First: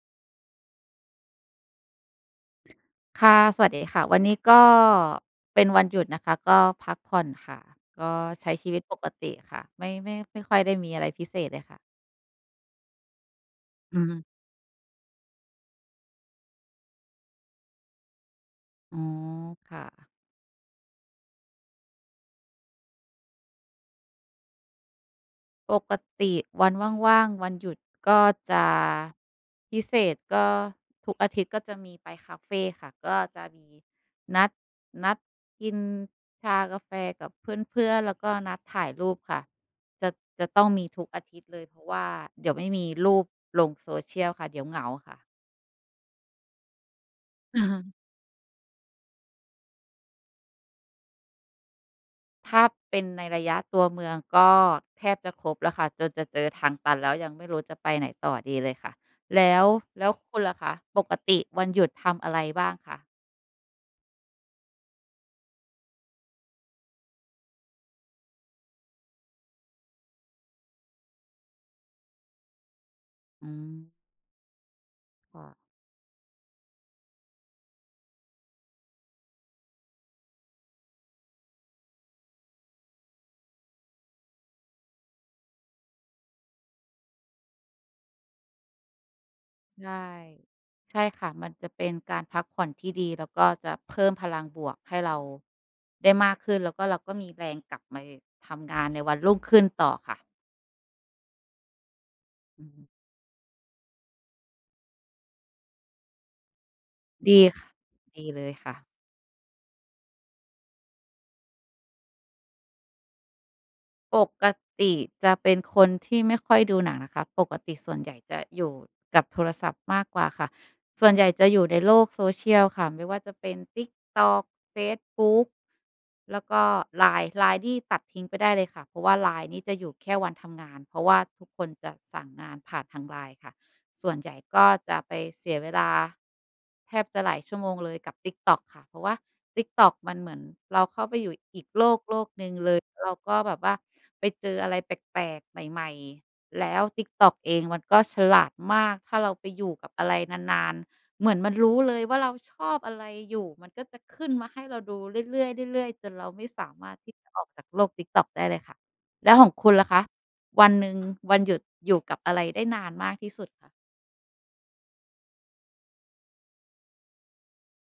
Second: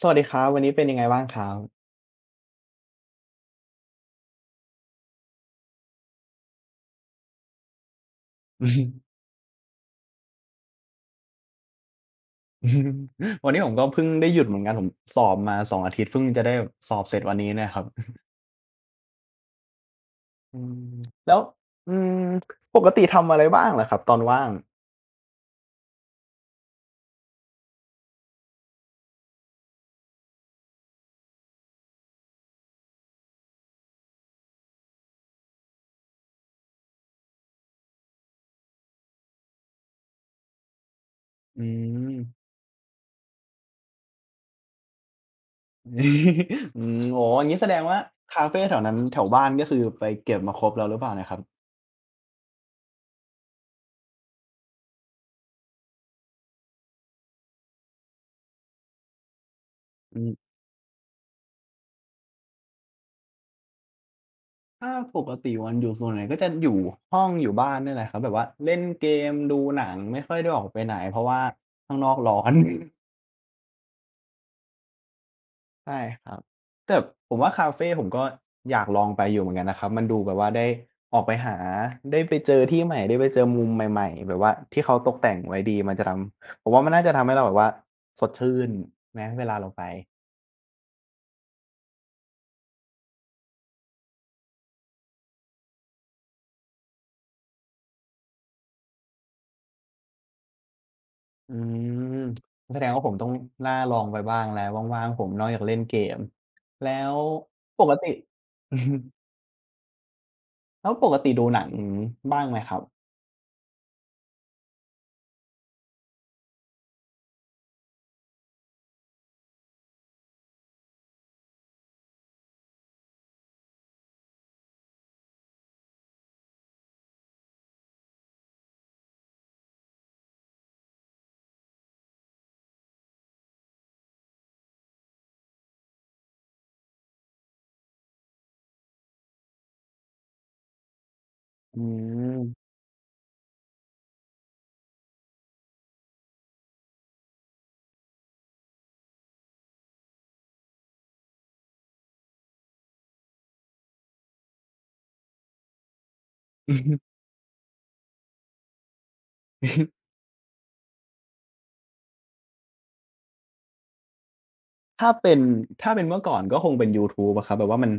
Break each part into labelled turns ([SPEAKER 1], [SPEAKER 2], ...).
[SPEAKER 1] สวัสดีครับวันนี้เป็นยังไงบ้างครับ
[SPEAKER 2] ค่ะ สวัสดีค่ะ วันนี้ก็เป็นวันหยุดนะคะ ก็พักผ่อนค่ะ ก็ใช้
[SPEAKER 1] อื
[SPEAKER 2] ชี
[SPEAKER 1] อ
[SPEAKER 2] วิ
[SPEAKER 1] ฮึ
[SPEAKER 2] ตปกติค่ะไม่ค่อยได้มีอะไรพิเศษเลยค่ะ
[SPEAKER 1] อืม วันนี้ผมก็
[SPEAKER 2] อื
[SPEAKER 1] เพิ่ง
[SPEAKER 2] ม
[SPEAKER 1] ได้หยุดเหมือนกันผมสอบมาสองอาทิตย์เพิ่งจะได้สอบเสร็จวันนี้เนี่ยครับ
[SPEAKER 2] อ๋อค่ะ
[SPEAKER 1] อืมแล้วอืมปกติทำอะไรบ้างเหรอครับตอนว่าง
[SPEAKER 2] ปกติวันว่างๆวันหยุดก็จะพิเศษก็ทุกอาทิตย์ก็จะมีไปคาเฟค่ะก็จะมีนัดนัดกินชากาแฟกับเพื่อนๆแล้วก็นัดถ่ายรูปค่ะจะจะต้องมีทุกอาทิตย์เล
[SPEAKER 1] อื
[SPEAKER 2] ยเพราะว่า
[SPEAKER 1] ม
[SPEAKER 2] เดี๋ยวไม่มีรูปลงโซเชียลค่ะเดี๋ยวเหงาค่ะ
[SPEAKER 1] โอ๋ออย่างงี้แสดงว่าคาเฟแถวนั้นแถวบ้านก็คือไปเก็บมาครบแล้วหรือเปล่าเนี่ยครับ
[SPEAKER 2] ถ้าเป็นในระยะตัวเมืองก็แทบจะครบแล้วค่ะจนจะเจอทางตันแล้วยังไม่รู้จะไปไหนต่อดีเลยค่ะแล้วแล้ว
[SPEAKER 1] อืม
[SPEAKER 2] คุณล่ะคะปกติวันหยุดทำอะไรบ้างคะ
[SPEAKER 1] ถ้าปกติวันหยุดส่วนใหญ่ก็จะอยู่ห้องอยู่บ้านเนี่ยแหละครับแบบว่าเล่นเกมดูหนังไม่ค่อยได้ออกไปไหนเพราะว่าข้างนอกร้อน
[SPEAKER 2] อืมค่ะ
[SPEAKER 1] ใช่ครับแต่ผมว่าคาเฟผมก็อยากลองไปอยู่เหมือนกันนะครับมันดูแบบว่าได้ออกไปหาได้ไปเจอที่ใหม่ได้ไปเจอมุมใหม่ๆแบบว่าที่เขาตกแต่งไว้ดีมันจะทำผมว่ามันน่าจะทำให้เราแบบว่าสดชื่นไหมเวลาเราไป
[SPEAKER 2] ใช่ใช่ค่ะมันจะเป็นการพักผ่อนที่ดีแล้วก็จะเพิ่มพลังบวกให้เราได้มากขึ้นแล้วก็เราก็มีแรงกลับมาทำงานในวันรุ่งขึ้นต่อค่ะ
[SPEAKER 1] อืม
[SPEAKER 2] อื
[SPEAKER 1] แสด
[SPEAKER 2] ม
[SPEAKER 1] งว่าผมต้องน่าลองไปบ้างแล้วว่างๆผมนอกจากเล่นเกมแล้ว
[SPEAKER 2] ดีค่ะ
[SPEAKER 1] ปกติ
[SPEAKER 2] ดีเลยค่ะ
[SPEAKER 1] แล้วปกติดูหนังบ้างไหมครับ
[SPEAKER 2] ปกติจะเป็นคนที่ไม่ค่อยดูหนังนะคะปกติส่วนใหญ่จะอยู่กับโทรศัพท์มากกว่าค่ะส่วนใหญ่จะอยู่ในโลกโซเชียลค่ะไม่ว่าจะเป็น TikTok เฟซบุ๊กแล้วก็ LINE นี่ตัดทิ้งไปได้เลยค่ะเพราะว่า LINE นี่จะอยู่แค่วันทำงานเพราะว่าทุกคนจะสั่งงานผ่านทาง LINE ค่ะ ส่วนใหญ่ก็จะไปเสียเวลาแทบจะหลายชั่วโมงเลยกับ TikTok ค่ะเพราะว่า TikTok มันเหมือนเราเข้าไปอยู่อีก
[SPEAKER 1] อื
[SPEAKER 2] โลกหนึ่งเล
[SPEAKER 1] ม
[SPEAKER 2] ยเราก็แบบว่าไปเจออะไรแปลกๆใหม่ๆแล้ว TikTok เองมันก็ฉลาดมากถ้าเราไปอยู่กับอะไรนานๆเหมือนมันรู้เลยว่าเราชอบอะไรอยู่มันก็จะขึ้นมาให้เราดูเรื่อยๆเรื่อยๆจนเราไม่สามารถที่จะออกจากโลก TikTok ได้เลยค่ะแล้วของคุณล่ะคะวันหนึ่งวันหยุดอยู่กับอะไรได้นานมากที่สุดคะ
[SPEAKER 1] ถ้าเป็นถ้าเป็นเมื่อก่อนก็คงเป็นยูทูบอะครับแบบว่ามัน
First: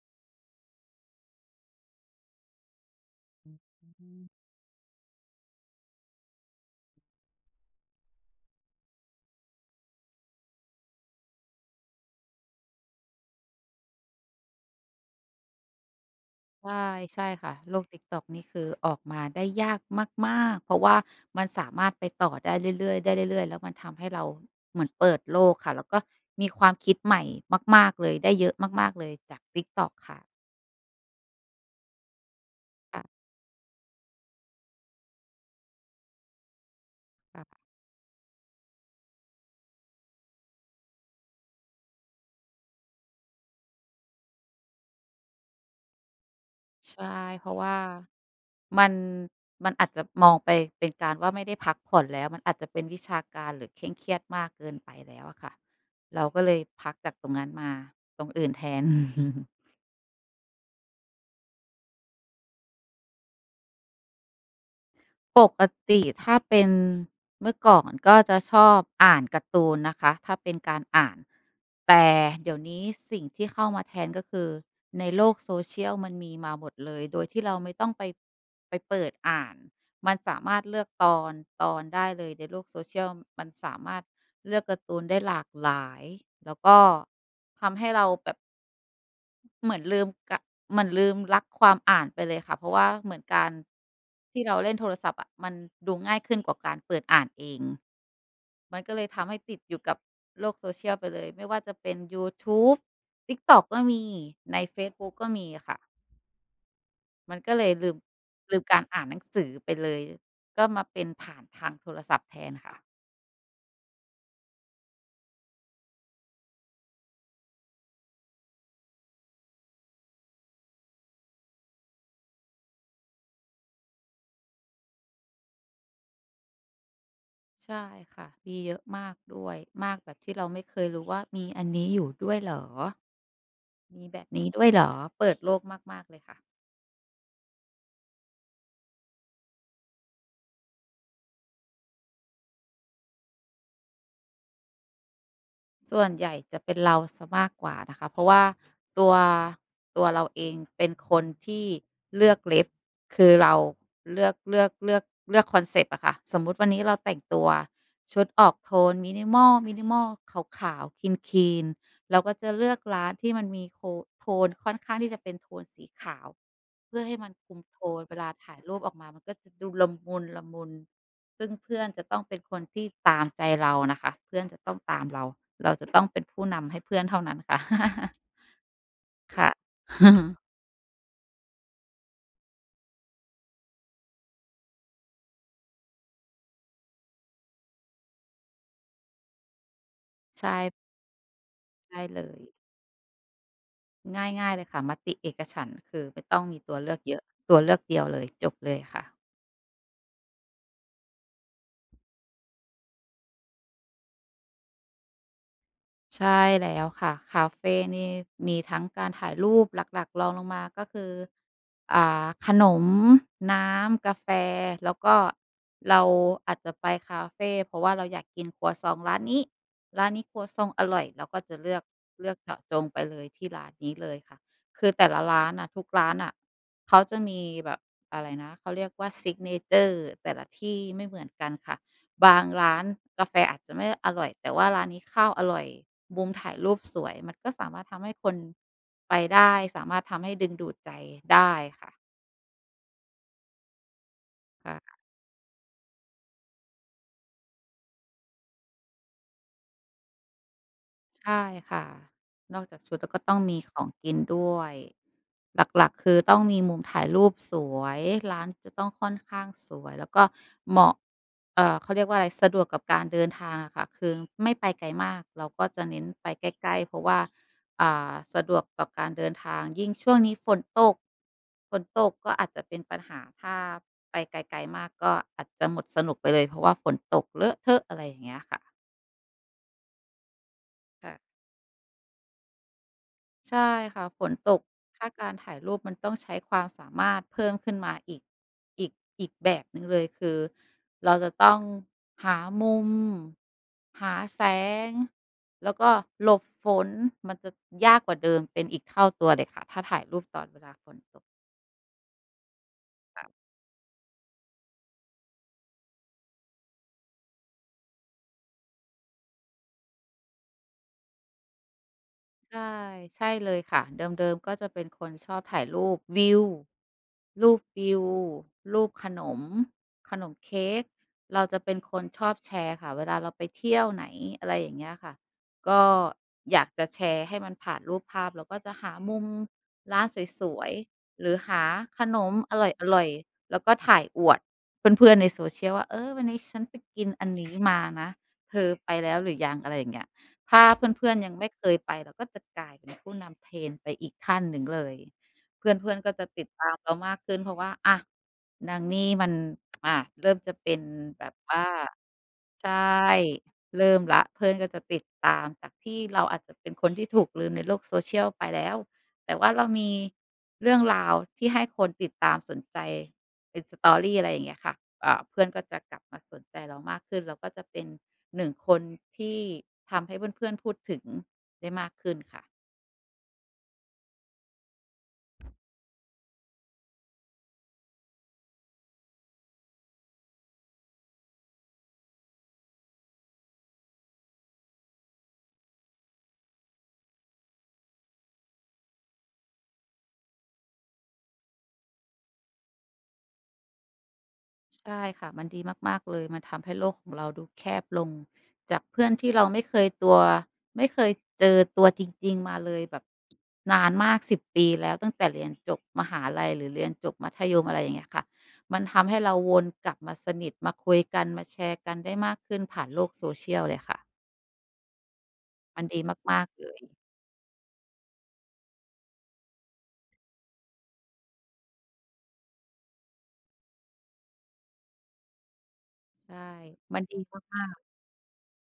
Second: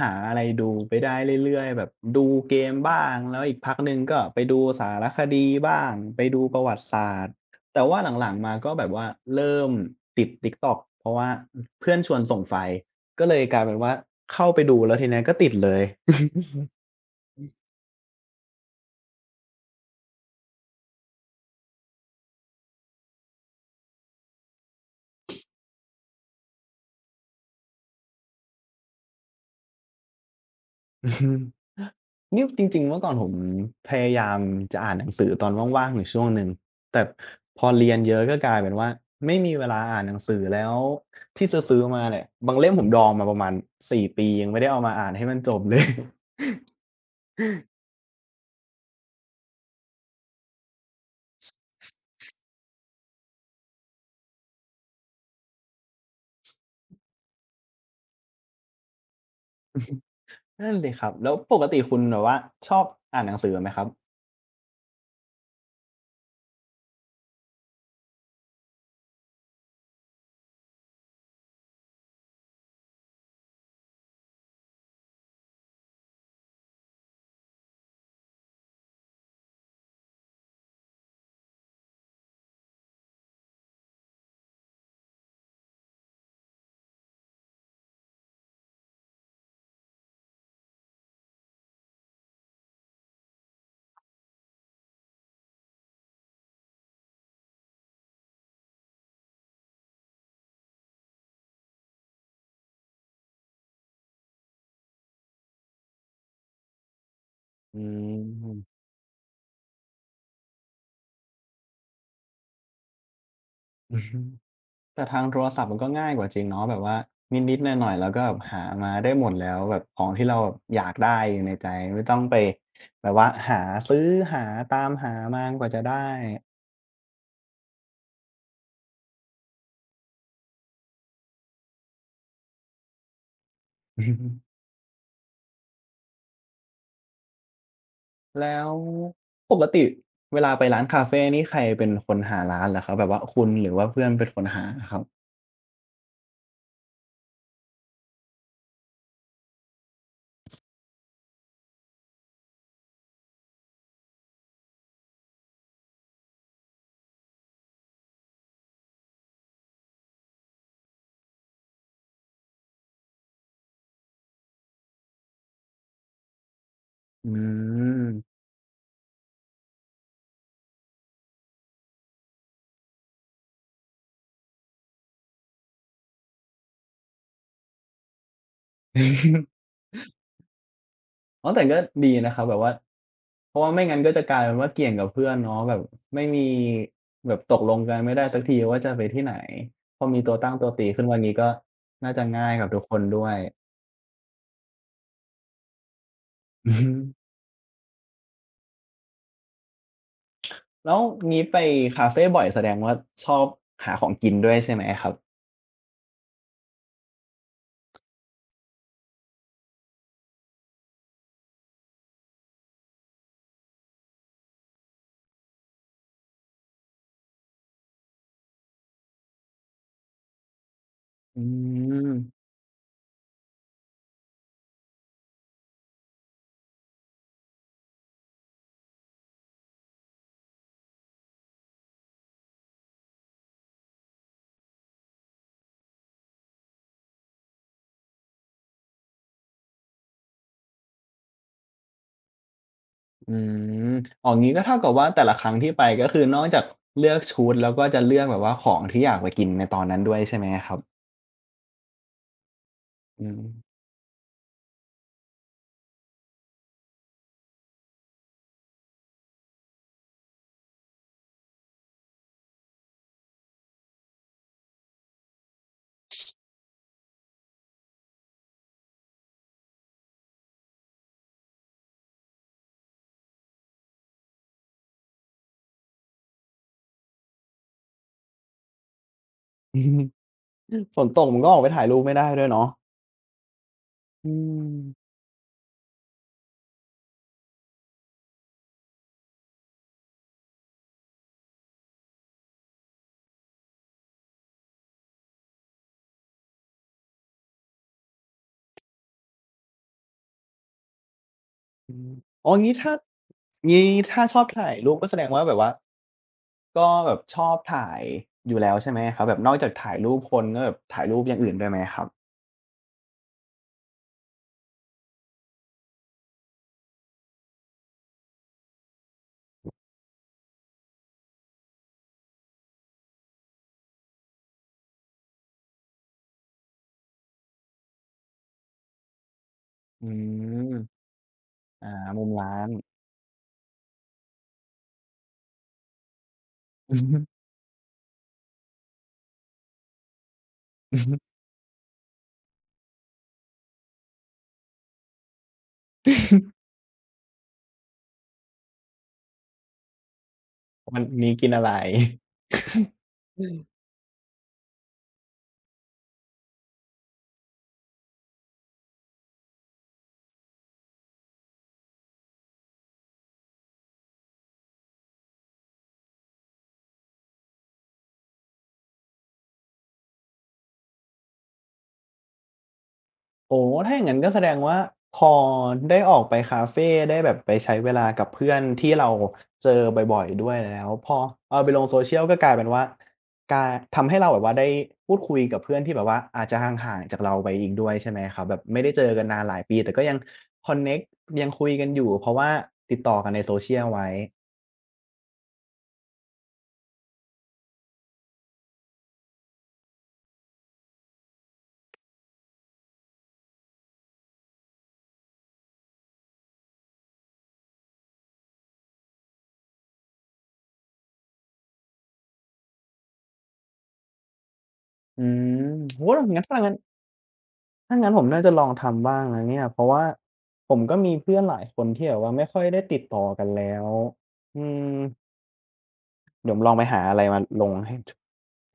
[SPEAKER 1] หาอะไรดูไปได้เรื่อยๆแบบดูเกมบ้างแล้วอีกพักหนึ่ง
[SPEAKER 2] อื
[SPEAKER 1] ก็ไป
[SPEAKER 2] ม
[SPEAKER 1] ดูสารคดีบ้างไปดูประวัติศาสตร์แต่ว่าหลังๆมาก็แบบว่าเริ่มติด TikTok เพราะว่าอเพื่อนชวนส่งไฟล์ก็เลยกลายเป็นว่าเข้าไปดูแล้วทีเนี้ยก็ติดเลย
[SPEAKER 2] ใช่ใช่ค่ะโลก TikTok นี่คือออกมาได้ยากมากๆเพราะว่ามันสามารถไปต่อได้เรื่อยๆได้เรื่อยๆแล้วมันทำให้เราเหมือนเปิดโลกค่ะแล้วก็มีความคิดใหม่มากๆเลยได้เยอะมากๆเลยจาก TikTok ค่ะ
[SPEAKER 1] อือฮึ นี่จริงๆเมื่อก่อน
[SPEAKER 2] ค่ะ
[SPEAKER 1] ผมพยายามจะอ่านหนังสือตอนว่างๆอยู่ช่วงหนึ่งแต่พอ
[SPEAKER 2] ค่ะ
[SPEAKER 1] เรียนเยอะก็กลายเป็นว่าไม่มีเวลาอ่านหนังสือแล้วที่ซื้อๆมาเนี่ยบางเล่มผมดองมาประมาณ4ปียังไม่ได้เอามาอ่านให้มันจบเลย
[SPEAKER 2] ใช่เพราะว่ามันมันอาจจะมองไปเป็นการว่าไม่ได้พักผ่อนแล้วมันอาจจะเป็นวิชาการหรือเคร่งเครียดมากเกินไปแล้วอะค่ะเราก็เลยพักจากตรงนั้นมาตรงอื่นแทน
[SPEAKER 1] นั่นสิครับแล้วปกติคุณแบบว่าชอบอ่านหนังสือไหมครับ
[SPEAKER 2] ปกติถ้าเป็นเมื่อก่อนก็จะชอบอ่านการ์ตูนนะคะถ้าเป็นการอ่านแต่เดี๋ยวนี้สิ่งที่เข้ามาแทนก็คือในโลกโซเชียลมันมีมาหมดเลยโดยที่เราไม่ต้องไปเปิดอ่านมันสามารถเลือกตอนได้เลยในโลกโซเชียลมันสามารถเลือกการ์ตูนได้หลากหลายแล้วก็ทำให้เราแบบ เหมือนลืมกะเหมือนลืมรักความอ่านไปเลยค่ะเพราะว่าเหมือนการที่เราเล่นโทรศัพท์อะมันดูง่ายขึ้นกว่าการเปิดอ่านเองมันก็เลยทำให้ติดอยู่กับโลก social ไปเลยไม่ว่าจะเป็นยูทูบ TikTok ก็มีในเฟซบุ๊กก็มีค่ะมันก็เลย
[SPEAKER 1] อื
[SPEAKER 2] ลืมกา
[SPEAKER 1] ม
[SPEAKER 2] รอ่านหนังสือไปเลยก็มาเป็นผ่านทางโทรศัพท์แทนค่ะ
[SPEAKER 1] อือฮึ แต่ทางโทรศัพท์มันก็ง่ายกว่าจริงเนาะแบบว่านิดๆหน่อยๆเราก็แบบหามาได้หมดแล้วแบบของที่เราแบบอยากได้อยู่ในใจไม่ต้องไปแบบว่าหาซื้อหาตามหามากว่าจะได้
[SPEAKER 2] ใช่ค่ะมีเยอะมากด้วยมากแบบที่เราไม่เคยรู้ว่ามีอันนี้อยู่ด้วยเหรอมีแบบนี้ด้ว ยเหรอเปิดโลกมากๆเลยค่ะ
[SPEAKER 1] แล้วปกติเวลาไปร้านคาเฟนี่ใครเป็นคนหาร้านเหรอครับแบบว่าคุณหรือว่าเพื่อนเป็นคนหาอะครับ
[SPEAKER 2] ส่วนใหญ่จะเป็นเราเสียมากกว่านะคะเพราะว่าตัวตัวเราเองเป็นคนที่เลือกเล็บคือเราเลือกเลือกเลือกเลือกคอนเซปต์อะค่ะสมมุติวันนี้เราแต่งตัวชุดออกโทนมินิมอลขาวๆคนคีนๆเราก็จะเลือกร้านที่มันมีโคโทนค่อนข้างที่จะเป็นโทนสีขาวเพื่อให้
[SPEAKER 1] อื
[SPEAKER 2] มันคุมโทนเวลา
[SPEAKER 1] ม
[SPEAKER 2] ถ่ายรูปออกมามันก็จะดูละมุนละมุน ซึ่งเพื่อนจะต้องเป็นคนที่ตามใจเราน่ะค่ะเพื่อนจะต้องตามเรา เราจะต้องเป็นผู้นำให้เพื่อนเท่านั้นค่ะ ค่ะ
[SPEAKER 1] อ๋อแต่ก็ดีนะครับแบบว่าเพราะว่าไม่งั้นก็จะกลายเป็นว่าเกี่ยงกับเพื่อนเนาะแบบไม่มีแบบตกลงกันไม่ได้สักทีว่าจะไปที่ไหนพอมีตัวตั้ง
[SPEAKER 2] ใช่
[SPEAKER 1] ตัวตีขึ้นมางี้ก็
[SPEAKER 2] ใช่
[SPEAKER 1] น่า
[SPEAKER 2] เล
[SPEAKER 1] จะ
[SPEAKER 2] ย
[SPEAKER 1] ง่ายกับทุกคนด้วย
[SPEAKER 2] ง่ายๆเลยค่ะมติเอกฉันท์คือไม่ต้องมี
[SPEAKER 1] อื
[SPEAKER 2] ตั
[SPEAKER 1] อ
[SPEAKER 2] ว
[SPEAKER 1] ฮึ
[SPEAKER 2] เลือกเยอะ ตัวเลือกเดียวเลยจบเลยค่ะ
[SPEAKER 1] แล้วงี้ไปคาเฟบ่อยแสดงว่าชอบหาของกินด้วยใช่ไหมครับ
[SPEAKER 2] ใช่แล้วค่ะคาเฟนี่มีทั้งการถ่ายรูปหลักๆรองลงมาก็คือขนมน้ำกาแฟแล้วก็เราอาจจะไปคาเฟเพราะว่าเราอยากกินครัวซองร้านนี้ครัวซองอร่อยเราก็
[SPEAKER 1] อื
[SPEAKER 2] จะเลือก
[SPEAKER 1] ม
[SPEAKER 2] เจาะจงไปเลยที่ร้านนี้เลยค่ะคือแต่ละร้านน่ะทุกร้านน่ะเขาจะมีแบบอะไรนะเขาเรียกว่าซิกเนเชอร์แต่ละที่ไม่เหมือนกันค่ะ บางร้านกาแฟอาจจะไม่อร่อยแต่ว่าร้านนี้ข้าวอร่อยมุมถ่ายรูปสวยมันก็สามารถทำให้คนไปได้สามารถทำให้ดึงดูดใจได้ค่ะ
[SPEAKER 1] อืมอ๋องี้ก็เท่ากับ
[SPEAKER 2] ค่ะ
[SPEAKER 1] ว่าแต่ละครั้งที่ไปก็คือนอกจากเลือกชุดแล้วก็จะเลือกแบบว่าของที่อยากไปกินในตอนนั้นด้วยใช่ไหมครับ
[SPEAKER 2] ใช่ค่ะนอกจากชุดแล้วก็
[SPEAKER 1] อื
[SPEAKER 2] ต้อ
[SPEAKER 1] ม
[SPEAKER 2] งมีของกินด้วย หลักๆคือต้องมีมุมถ่ายรูปสวยร้านจะต้องค่อนข้างสวยแล้วก็เหมาะเขาเรียกว่าอะไรสะดวกกับการเดินทางอะค่ะคือไม่ไปไกลมากเราก็จะเน้นไปใกล้ๆเพราะว่าสะดวกต่อการเดินทางยิ่งช่วงนี้ฝนตกก็อาจจะเป็นปัญหาถ้าไปไกลๆมากก็อาจจะหมดสนุกไปเลยเพราะว่าฝนตกเลอะเทอะอะไรอย่างเงี้ยค่ะ
[SPEAKER 1] ฝน
[SPEAKER 2] ใช่ะ
[SPEAKER 1] ตกมันก็ออกไปถ่ายรูปไม่ได้ด้วยเนาะ
[SPEAKER 2] ใช่ค่ะฝ
[SPEAKER 1] อื
[SPEAKER 2] นตก
[SPEAKER 1] ม
[SPEAKER 2] ถ้าการถ่ายรูปมันต้องใช้ความสามารถเพิ่มขึ้นมาอีกอีกแบบหนึ่งเลยคือเราจะต้องหามุมหาแสงแล้วก็หลบฝนมันจะยากกว่าเดิมเป็นอีกเท่าตัวเลยค่ะถ้าถ่ายรูปตอนเวลาฝนตก
[SPEAKER 1] อืมอ๋องี้ถ้า
[SPEAKER 2] ค่ะ
[SPEAKER 1] งี้ถ้าชอบถ่ายรูปก็แสดงว่าแบบว่าก็แบบชอบถ่ายอยู่แล้วใช่ไหมครับแบบนอกจากถ่ายรูปคนก็แบบถ่ายรูปอย่างอื่นด้วยไหมครับ
[SPEAKER 2] ใช่ใช่เลยค่ะเดิมๆก็จะเป็นคนชอบถ่ายรูปวิวรูปขนมเค้กเราจะเป็นคนชอบแชร์ค่ะเวลาเราไปเที่ยวไหนอะไรอย่างเงี้ยค่ะก็อยากจะแชร์ให้มันผ่านรูปภาพเราก็จะหามุมร้าน
[SPEAKER 1] อื
[SPEAKER 2] สวย
[SPEAKER 1] ม
[SPEAKER 2] ๆหรือหา
[SPEAKER 1] อา
[SPEAKER 2] ขน
[SPEAKER 1] มุม
[SPEAKER 2] ม
[SPEAKER 1] ร้า
[SPEAKER 2] อ
[SPEAKER 1] น
[SPEAKER 2] ร่อยๆแล้วก็ถ่ายอวดเพื่อนๆใน social ว่าเออวันนี้ฉันไปกินอันนี้มานะเธอไปแล้วหรือยังอะไรอย่างเงี้ย ถ้าเพื่อนๆยังไม่เคยไปเราก็จะกลายเป็นผู้นำ Trend ไปอีกขั้นหนึ่งเลยเพื่อนๆก็จะติดตา มเรามากขึ้นเพราะว่าอะนางนี่มันเริ่มจะเป็น
[SPEAKER 1] วัน
[SPEAKER 2] แบ
[SPEAKER 1] นี้
[SPEAKER 2] บ
[SPEAKER 1] กินอะ
[SPEAKER 2] ว่า
[SPEAKER 1] ไร
[SPEAKER 2] ใช่เริ่มแล้วเพื่อนก็จะติดตามจากที่เราอาจจะเป็นคนที่ถูกลืมในโลก social ไปแล้วแต่ว่าเรามีเรื่องราวที่ให้คนติดตามสนใจเป็น story อะไรอย่างเงี้ยค่ะเพื่อนก็จะกลับมาสนใจเรามากขึ้นเราก็จะเป็นหนึ่งคนที่ทำให้เพื่อนๆพูดถึงได้มากขึ้นค่ะ
[SPEAKER 1] โอ้ถ้าอย่างนั้นก็แสดงว่าพอได้ออกไปคาเฟได้แบบไปใช้เวลากับเพื่อนที่เราเจอบ่อยๆด้วยแล้วพอเอาไปลง social ก็กลายเป็นว่ากาทำให้เราแบบว่าได้พูดคุยกับเพื่อนที่แบบว่าอาจจะห่างๆจากเราไปอีกด้วยใช่ไหมครับแบบไม่ได้เจอกันนานหลายปีแต่ก็ยังคอนเน็กต์ยังคุยกันอยู่เพราะว่าติดต่อกันใน social ไว้
[SPEAKER 2] ใช่ค่ะมันดีมากๆเลยมันทำให้โลกของเราดูแคบลงจากเพื่อนที่เราไม่เคยเจอตัวจริงๆมาเลยแบบนานมาก10ปีแล้วตั้งแต่เรียนจบมหาลัยหรือเรียนจบมัธยมอะไรอย่างเงี้ยค่ะมันทำให้เราวนกลับมาสนิทมาคุยกันมาแชร์กันได้มากขึ้นผ่านโลก social เชียลเลยค่ะ
[SPEAKER 1] อืม
[SPEAKER 2] มันดี
[SPEAKER 1] โอ้โฮ
[SPEAKER 2] มา
[SPEAKER 1] งั้น
[SPEAKER 2] ก
[SPEAKER 1] ถ้า
[SPEAKER 2] ๆเล
[SPEAKER 1] งั้น
[SPEAKER 2] ย
[SPEAKER 1] ถ้างั้นผมน่าจะลองทำบ้างนะเนี่ยเพราะว่าผมก็มีเพื่อนหลายคนที่แบบว่าไม่ค่อยได้ติดต่อกันแล้วอืม
[SPEAKER 2] ใช่
[SPEAKER 1] เดี๋ยวลองไป
[SPEAKER 2] มั
[SPEAKER 1] หา
[SPEAKER 2] น
[SPEAKER 1] อะ
[SPEAKER 2] ดี
[SPEAKER 1] ไรมาล
[SPEAKER 2] มา
[SPEAKER 1] ง
[SPEAKER 2] กๆ
[SPEAKER 1] ให้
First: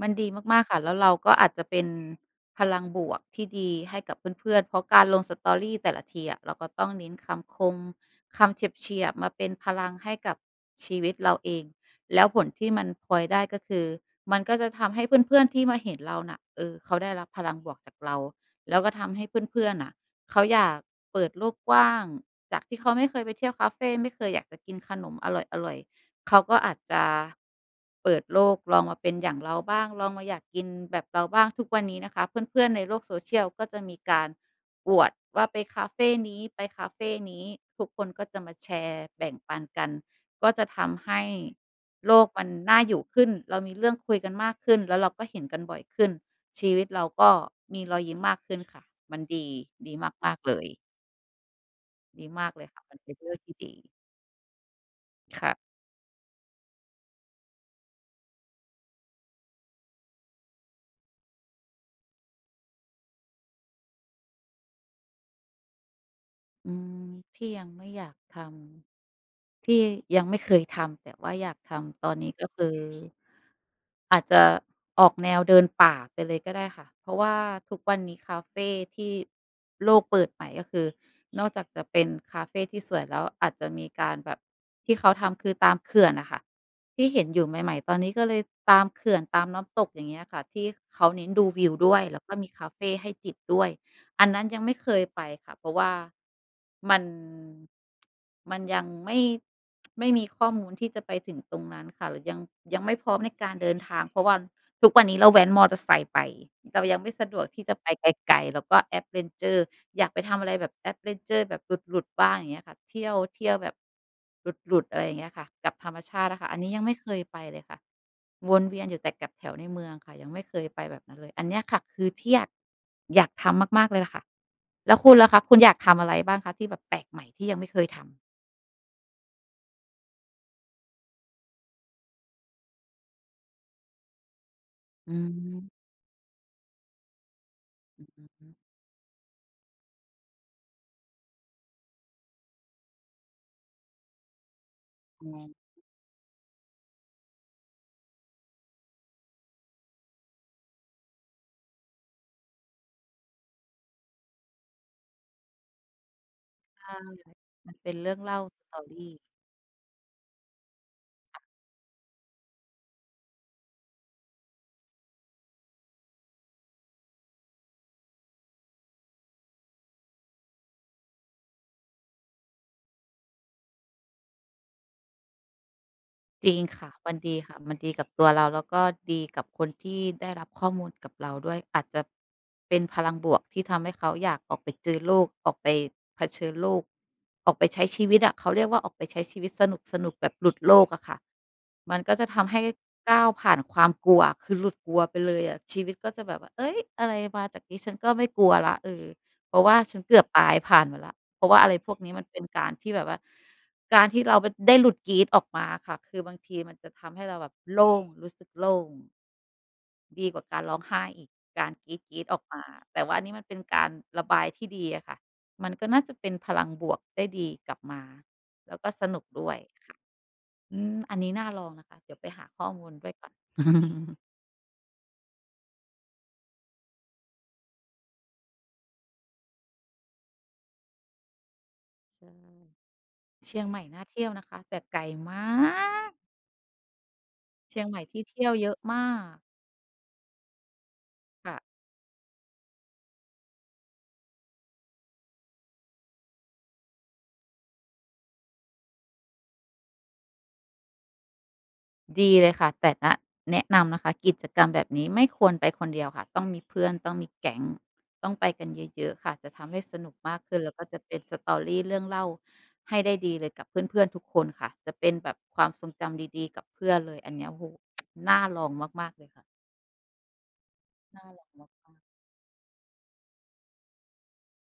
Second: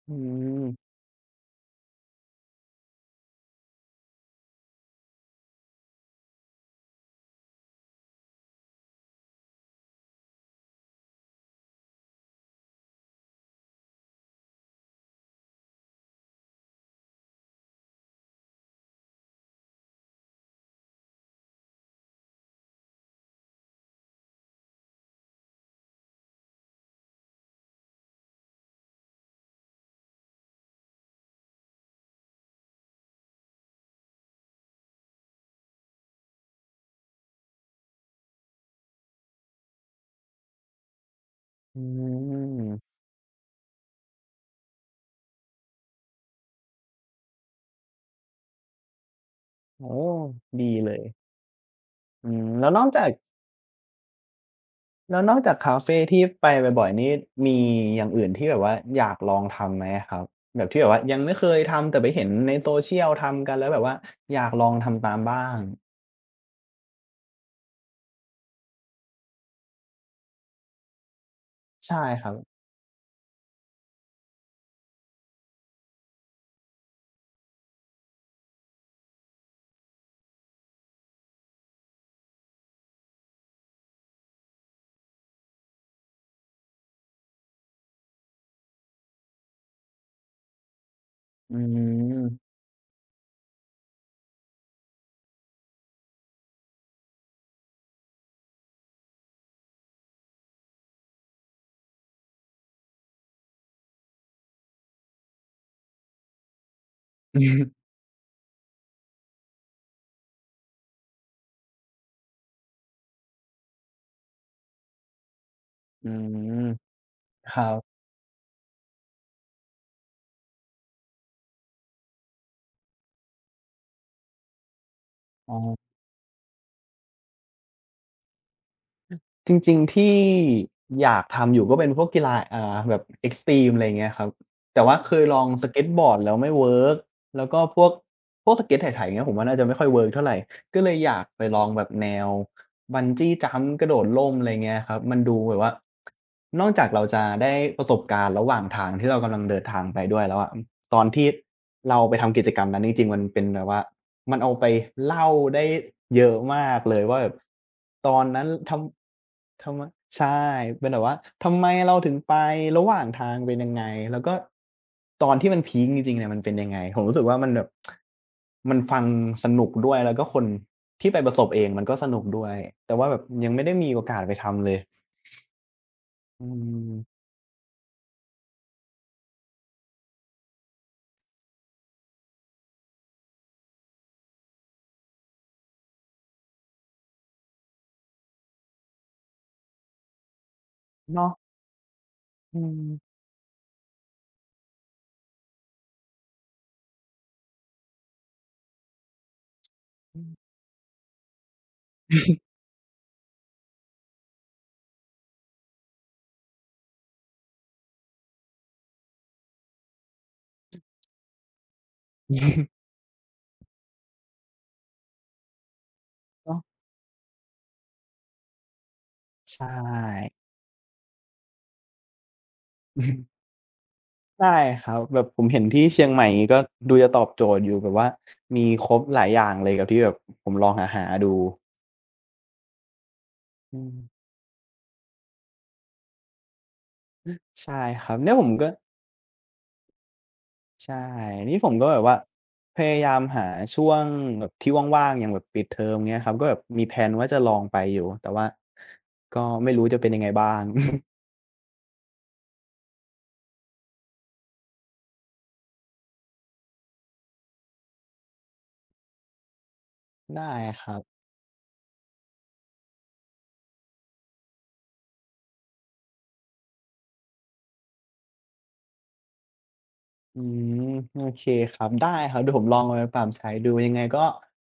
[SPEAKER 2] มั น
[SPEAKER 1] อื
[SPEAKER 2] ดีมาก
[SPEAKER 1] ม
[SPEAKER 2] ๆค่ะแล้วเราก็อาจจะเป็นพลังบวกที่ดีให้กับเพื่อนๆเพราะการลง Story แต่ละทีอะเราก็ต้องเน้นคำคมคำเฉียบๆมาเป็นพลังให้กับชีวิตเราเองแล้วผลที่มันพลอยได้ก็คือมันก็จะทำให้เพื่อนๆที่มาเห็นเราน่ะเออเขาได้รับพลังบวกจากเราแล้วก็ทำให้เพื่อนๆน่ะเขาอยากเปิดโลกกว้างจากที่เขาไม่เคยไปเที่ยวคาเฟไม่เคยอยากจะกินขนมอร่อยๆ เขาก็อาจจะเปิดโลกลองมาเป็นอย่างเราบ้างลองมาอยากกินแบบเราบ้างทุกวันนี้นะคะเพื่อนๆในโลก social ก็จะมีการอวดว่าไปคาเฟนี้ทุกคนก็จะมาแชร์แบ่งปันกันก็จะทำให้
[SPEAKER 1] อื
[SPEAKER 2] โลกมันน่าอ
[SPEAKER 1] ม
[SPEAKER 2] ยู่ขึ้นเรามีเรื่องคุยกันมากขึ้นแล้วเราก็เห็นกันบ่อยขึ้นชีวิตเราก็มีรอยยิ้มมากขึ้นค่ะมันดี
[SPEAKER 1] โอ้
[SPEAKER 2] มากๆเลย
[SPEAKER 1] ดีเลย
[SPEAKER 2] ดีมากเล
[SPEAKER 1] แล้
[SPEAKER 2] ย
[SPEAKER 1] วน
[SPEAKER 2] ค่ะ
[SPEAKER 1] อก
[SPEAKER 2] มัน
[SPEAKER 1] จาก
[SPEAKER 2] เป็นเรื่องที่ดี
[SPEAKER 1] แล้วนอกจาก
[SPEAKER 2] ค่ะ
[SPEAKER 1] คาเฟที่ไปบ่อยๆนี่มีอย่างอื่นที่แบบว่าอยากลองทำไหมครับแบบที่แบบว่ายังไม่เคยทำแต่ไปเห็นในโซเชียลทำกันแล้วแบบว่าอยากลองทำตามบ้าง
[SPEAKER 2] อืมที่ยังไม่อยากทำ ที่ยังไม่เคยทำแต่ว่าอยาก
[SPEAKER 1] ใช่
[SPEAKER 2] ทำตอน
[SPEAKER 1] ค
[SPEAKER 2] นี้
[SPEAKER 1] รั
[SPEAKER 2] ก็
[SPEAKER 1] บ
[SPEAKER 2] คืออาจจะออกแนวเดินป่าไปเลยก็ได้ค่ะเพราะว่าทุกวันนี้คาเฟที่โลกเปิดใหม่ก็คือนอกจากจะเป็นคาเฟที่สวยแล้วอาจจะมีการแบบที่เขาทำคือตามเขื่อนน่ะค่ะที่เห็นอยู่ใหม่ๆตอนนี้ก็เลยตามเขื่อนตามน้ำตกอย่างเงี้ยค่ะที่เขาเน้นดู
[SPEAKER 1] อื
[SPEAKER 2] วิวด้วยแล้วก็
[SPEAKER 1] ม
[SPEAKER 2] มีคาเฟให้จิบด้วย อันนั้นยังไม่เคยไปค่ะเพราะว่ามันมันยังไม่มีข้อมูลที่จะไปถึงตรงนั้นค่ะหรือยังไม่พร้อมในการเดินทางเพราะว่าทุกวันนี้เราแว้นมอเตอร์ไซค์ไปเรายังไม่สะดวกที่จะไป ไกลๆแล้วก็ adventure อยากไปทำอะไรแบบ a d v e เจอ r ์แบบหลุดๆบ้างอย่างเงี้ยค่ะเที่ยวเที่ยวแบบหลุดๆอะไรอย่างเงี้ยค่ะกับธรรม
[SPEAKER 1] อื
[SPEAKER 2] ชาติอะค่ะอัน
[SPEAKER 1] ม
[SPEAKER 2] นี้ยังไม่เคยไป
[SPEAKER 1] ค
[SPEAKER 2] เล
[SPEAKER 1] รั
[SPEAKER 2] ยค่ะ
[SPEAKER 1] บ
[SPEAKER 2] วนเวียนอยู่แต่กับแถวในเมืองค่ะยังไม่เคยไปแบบนั้นเลยอันเนี้ยค่ะคือที่อยากทำมากๆเลยล่ะค่ะแล้วคุณล่ะคะ
[SPEAKER 1] อ๋
[SPEAKER 2] คุณอยาก
[SPEAKER 1] อ
[SPEAKER 2] ทำอะไรบ้างคะที่แบบแปลกใหม่ที่ยังไม่เคยทำ
[SPEAKER 1] จริงๆที่อยากทำอยู่ก็เป็นพวกกีฬาอ่าแบบเอ็กซ์ตรีมอะไรอย่างเงี้ยครับแต่ว่า
[SPEAKER 2] อื
[SPEAKER 1] เคยลองสเก็
[SPEAKER 2] ม
[SPEAKER 1] ตบอร์ดแล้วไม่เวิร์กแล้วก็พวก
[SPEAKER 2] อ
[SPEAKER 1] พวกสเก็ตไถๆอย่างเงี้ยผมว่าน่าจะไม่ค่อยเวิร์กเท่าไรก็เลยอยากไปลองแบบแนวบันจี้จัมป์กระโดดร่มอะไรเงี้ยครับมัน
[SPEAKER 2] ๋
[SPEAKER 1] ดู
[SPEAKER 2] อ
[SPEAKER 1] แบบว่านอกจากเราจะได้ประสบการณ์ระหว่างทางที่เรากำลังเดินทางไปด้วยแล้วอะตอนที่เราไปทำกิจกรรมนั้นจริงๆมันเป็นแบบว่า มันเอาไปเล่าได้เยอะมากเล
[SPEAKER 2] ใช่
[SPEAKER 1] ยว่าแบบ
[SPEAKER 2] มันเป็น
[SPEAKER 1] ต
[SPEAKER 2] เรื่อ
[SPEAKER 1] อ
[SPEAKER 2] ง
[SPEAKER 1] น
[SPEAKER 2] เล่า
[SPEAKER 1] นั้น
[SPEAKER 2] ส
[SPEAKER 1] ท
[SPEAKER 2] ตอรี่
[SPEAKER 1] ำทำไมใช่เป็นแบบว่าทำไมเราถึงไประหว่างทางเป็นยังไงแล้วก็ตอนที่มันพีกจริงๆเนี่ยมันเป็นยังไงผมรู้สึกว่ามันแบบมันฟังสนุกด้วยแล้วก็คนที่ไปประสบเองมันก็สนุกด้วยแต่ว่าแบบยังไม่ได้มีโอกาสไปทำเลยอื
[SPEAKER 2] จริงค่ะมัน
[SPEAKER 1] ม
[SPEAKER 2] ดีค่ะมันดีกับตัวเราแล้วก็ดีกับคนที่ได้รับข้อมูลกับเราด้วยอาจจะเป็นพลังบวกที่ทำให้เขาอยากออกไปเจอโลกออกไปเผชิญโลกออกไปใช้ชีวิตอะเขาเรียกว่าออกไปใช้ชีวิตสนุกๆแบบหลุดโลกอะค่ะ
[SPEAKER 1] เนาะ
[SPEAKER 2] มันก็จะทำ
[SPEAKER 1] อื
[SPEAKER 2] ให้
[SPEAKER 1] ม
[SPEAKER 2] ก้าวผ่านความกลัวคือหลุดกลัวไปเลยอะชีวิตก็จะแบบว่าเฮ้ยอะไรมาจากนี้ฉันก็ไม่กลัวแล้วเออเพราะว่าฉันเกือบตายผ่านมาแล้วเพราะว่าอะไรพวกนี้มันเป็นการที่แบบว่า การที่เราได้หลุดกรี๊ดออกมาค่ะคือบางทีมันจะทำให้เราแบบโล่งรู้สึกโล่งดีกว่าการร้องไห้อีกการกรี๊ดๆออกมาแต่ว่าอันนี้มันเป็นการระบายที่ดีอะค่ะมันก็น่าจะเป็นพ
[SPEAKER 1] เนาะ
[SPEAKER 2] ลังบวกได้ดีกลับมาแล้วก็สนุกด้ว
[SPEAKER 1] ใช
[SPEAKER 2] ยค่ะ
[SPEAKER 1] ่
[SPEAKER 2] อืมอันนี้น่าลองนะคะเดี๋ยวไปหาข้อมูลด้วยก่อน
[SPEAKER 1] ได้ครับแบบผมเห็นที่เชียงใหม่อย่างงี้ก็ดูจะตอบโจทย์อยู่แบบว่ามีครบหลายอย่างเลยกับที่แบบผมลองหาหาดู
[SPEAKER 2] ใช่เชียงให
[SPEAKER 1] อื
[SPEAKER 2] ม่
[SPEAKER 1] ม
[SPEAKER 2] น่าเที่ยวนะคะแต่ไกลมาก
[SPEAKER 1] ใช่
[SPEAKER 2] เชียงใหม่
[SPEAKER 1] ครับ
[SPEAKER 2] ที่
[SPEAKER 1] เนี่ยผ
[SPEAKER 2] เที่
[SPEAKER 1] ม
[SPEAKER 2] ยว
[SPEAKER 1] ก็
[SPEAKER 2] เยอะมาก
[SPEAKER 1] ใช่นี่ผม
[SPEAKER 2] ค่ะ
[SPEAKER 1] ก็แบบว่าพยายามหาช่วงแบบที่ว่างๆอย่างแบบปิดเทอมเงี้ยครับก็แบบมีแพลนว่าจะลองไปอยู่แต่ว่าก็ไม่รู้จะเป็นยังไงบ้าง
[SPEAKER 2] ดีเลยค่ะแต่นะแนะนำนะคะกิจกรรมแบบนี้ไม่ควรไปคนเดียวค่ะต้องมีเพื่อนต้องมีแก๊งต้องไปกันเยอะๆค่ะจะทำให้สนุก มาก
[SPEAKER 1] ได้
[SPEAKER 2] ขึ้นแล้ว
[SPEAKER 1] ค
[SPEAKER 2] ก็
[SPEAKER 1] รั
[SPEAKER 2] จะ
[SPEAKER 1] บ
[SPEAKER 2] เป็นสตอรี่เรื่องเล่าให้ได้ดีเลยกับเพื่อนๆทุกคนค่ะจะเป็นแบบความทรงจำดีๆกับเพื่อนเลยอันเนี้ยโอ้โฮน่าลองมากๆเลยค่ะ
[SPEAKER 1] อืมโอ
[SPEAKER 2] น่าล
[SPEAKER 1] เค
[SPEAKER 2] องมา
[SPEAKER 1] ครับ
[SPEAKER 2] ก
[SPEAKER 1] ได้ครับเดี๋ยวผมลองเอาไปปรับใช้ดูยังไงก็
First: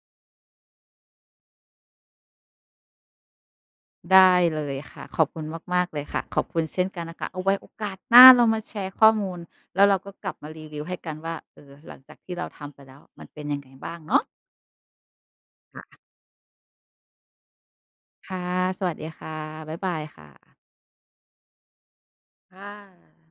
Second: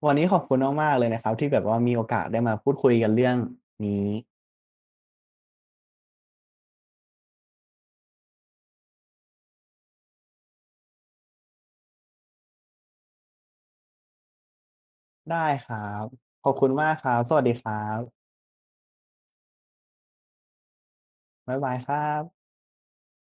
[SPEAKER 1] วันนี้ขอบคุณมากๆเลยนะครับที่แบบว่ามีโอกาสได้มาพูดคุยกันเรื่องนี้
[SPEAKER 2] ๆได้เลยค่ะขอบคุณมากๆเลยค่ะขอบคุณเช่นกันนะคะเอาไว้โอกาสหน้าเรามาแชร์ข้อมูลแล้วเราก็กลับมารีวิวให้กันว่าเออหลังจากที่เราทำไปแล้วมันเป็นยังไงบ้างเนาะ
[SPEAKER 1] ได้ครับขอบคุณมากครับสวัสดีครับ
[SPEAKER 2] ค่ะสวัสดีค่ะบ๊ายบายค่ะ
[SPEAKER 1] บ๊ายบายครับ
[SPEAKER 2] ค่ะ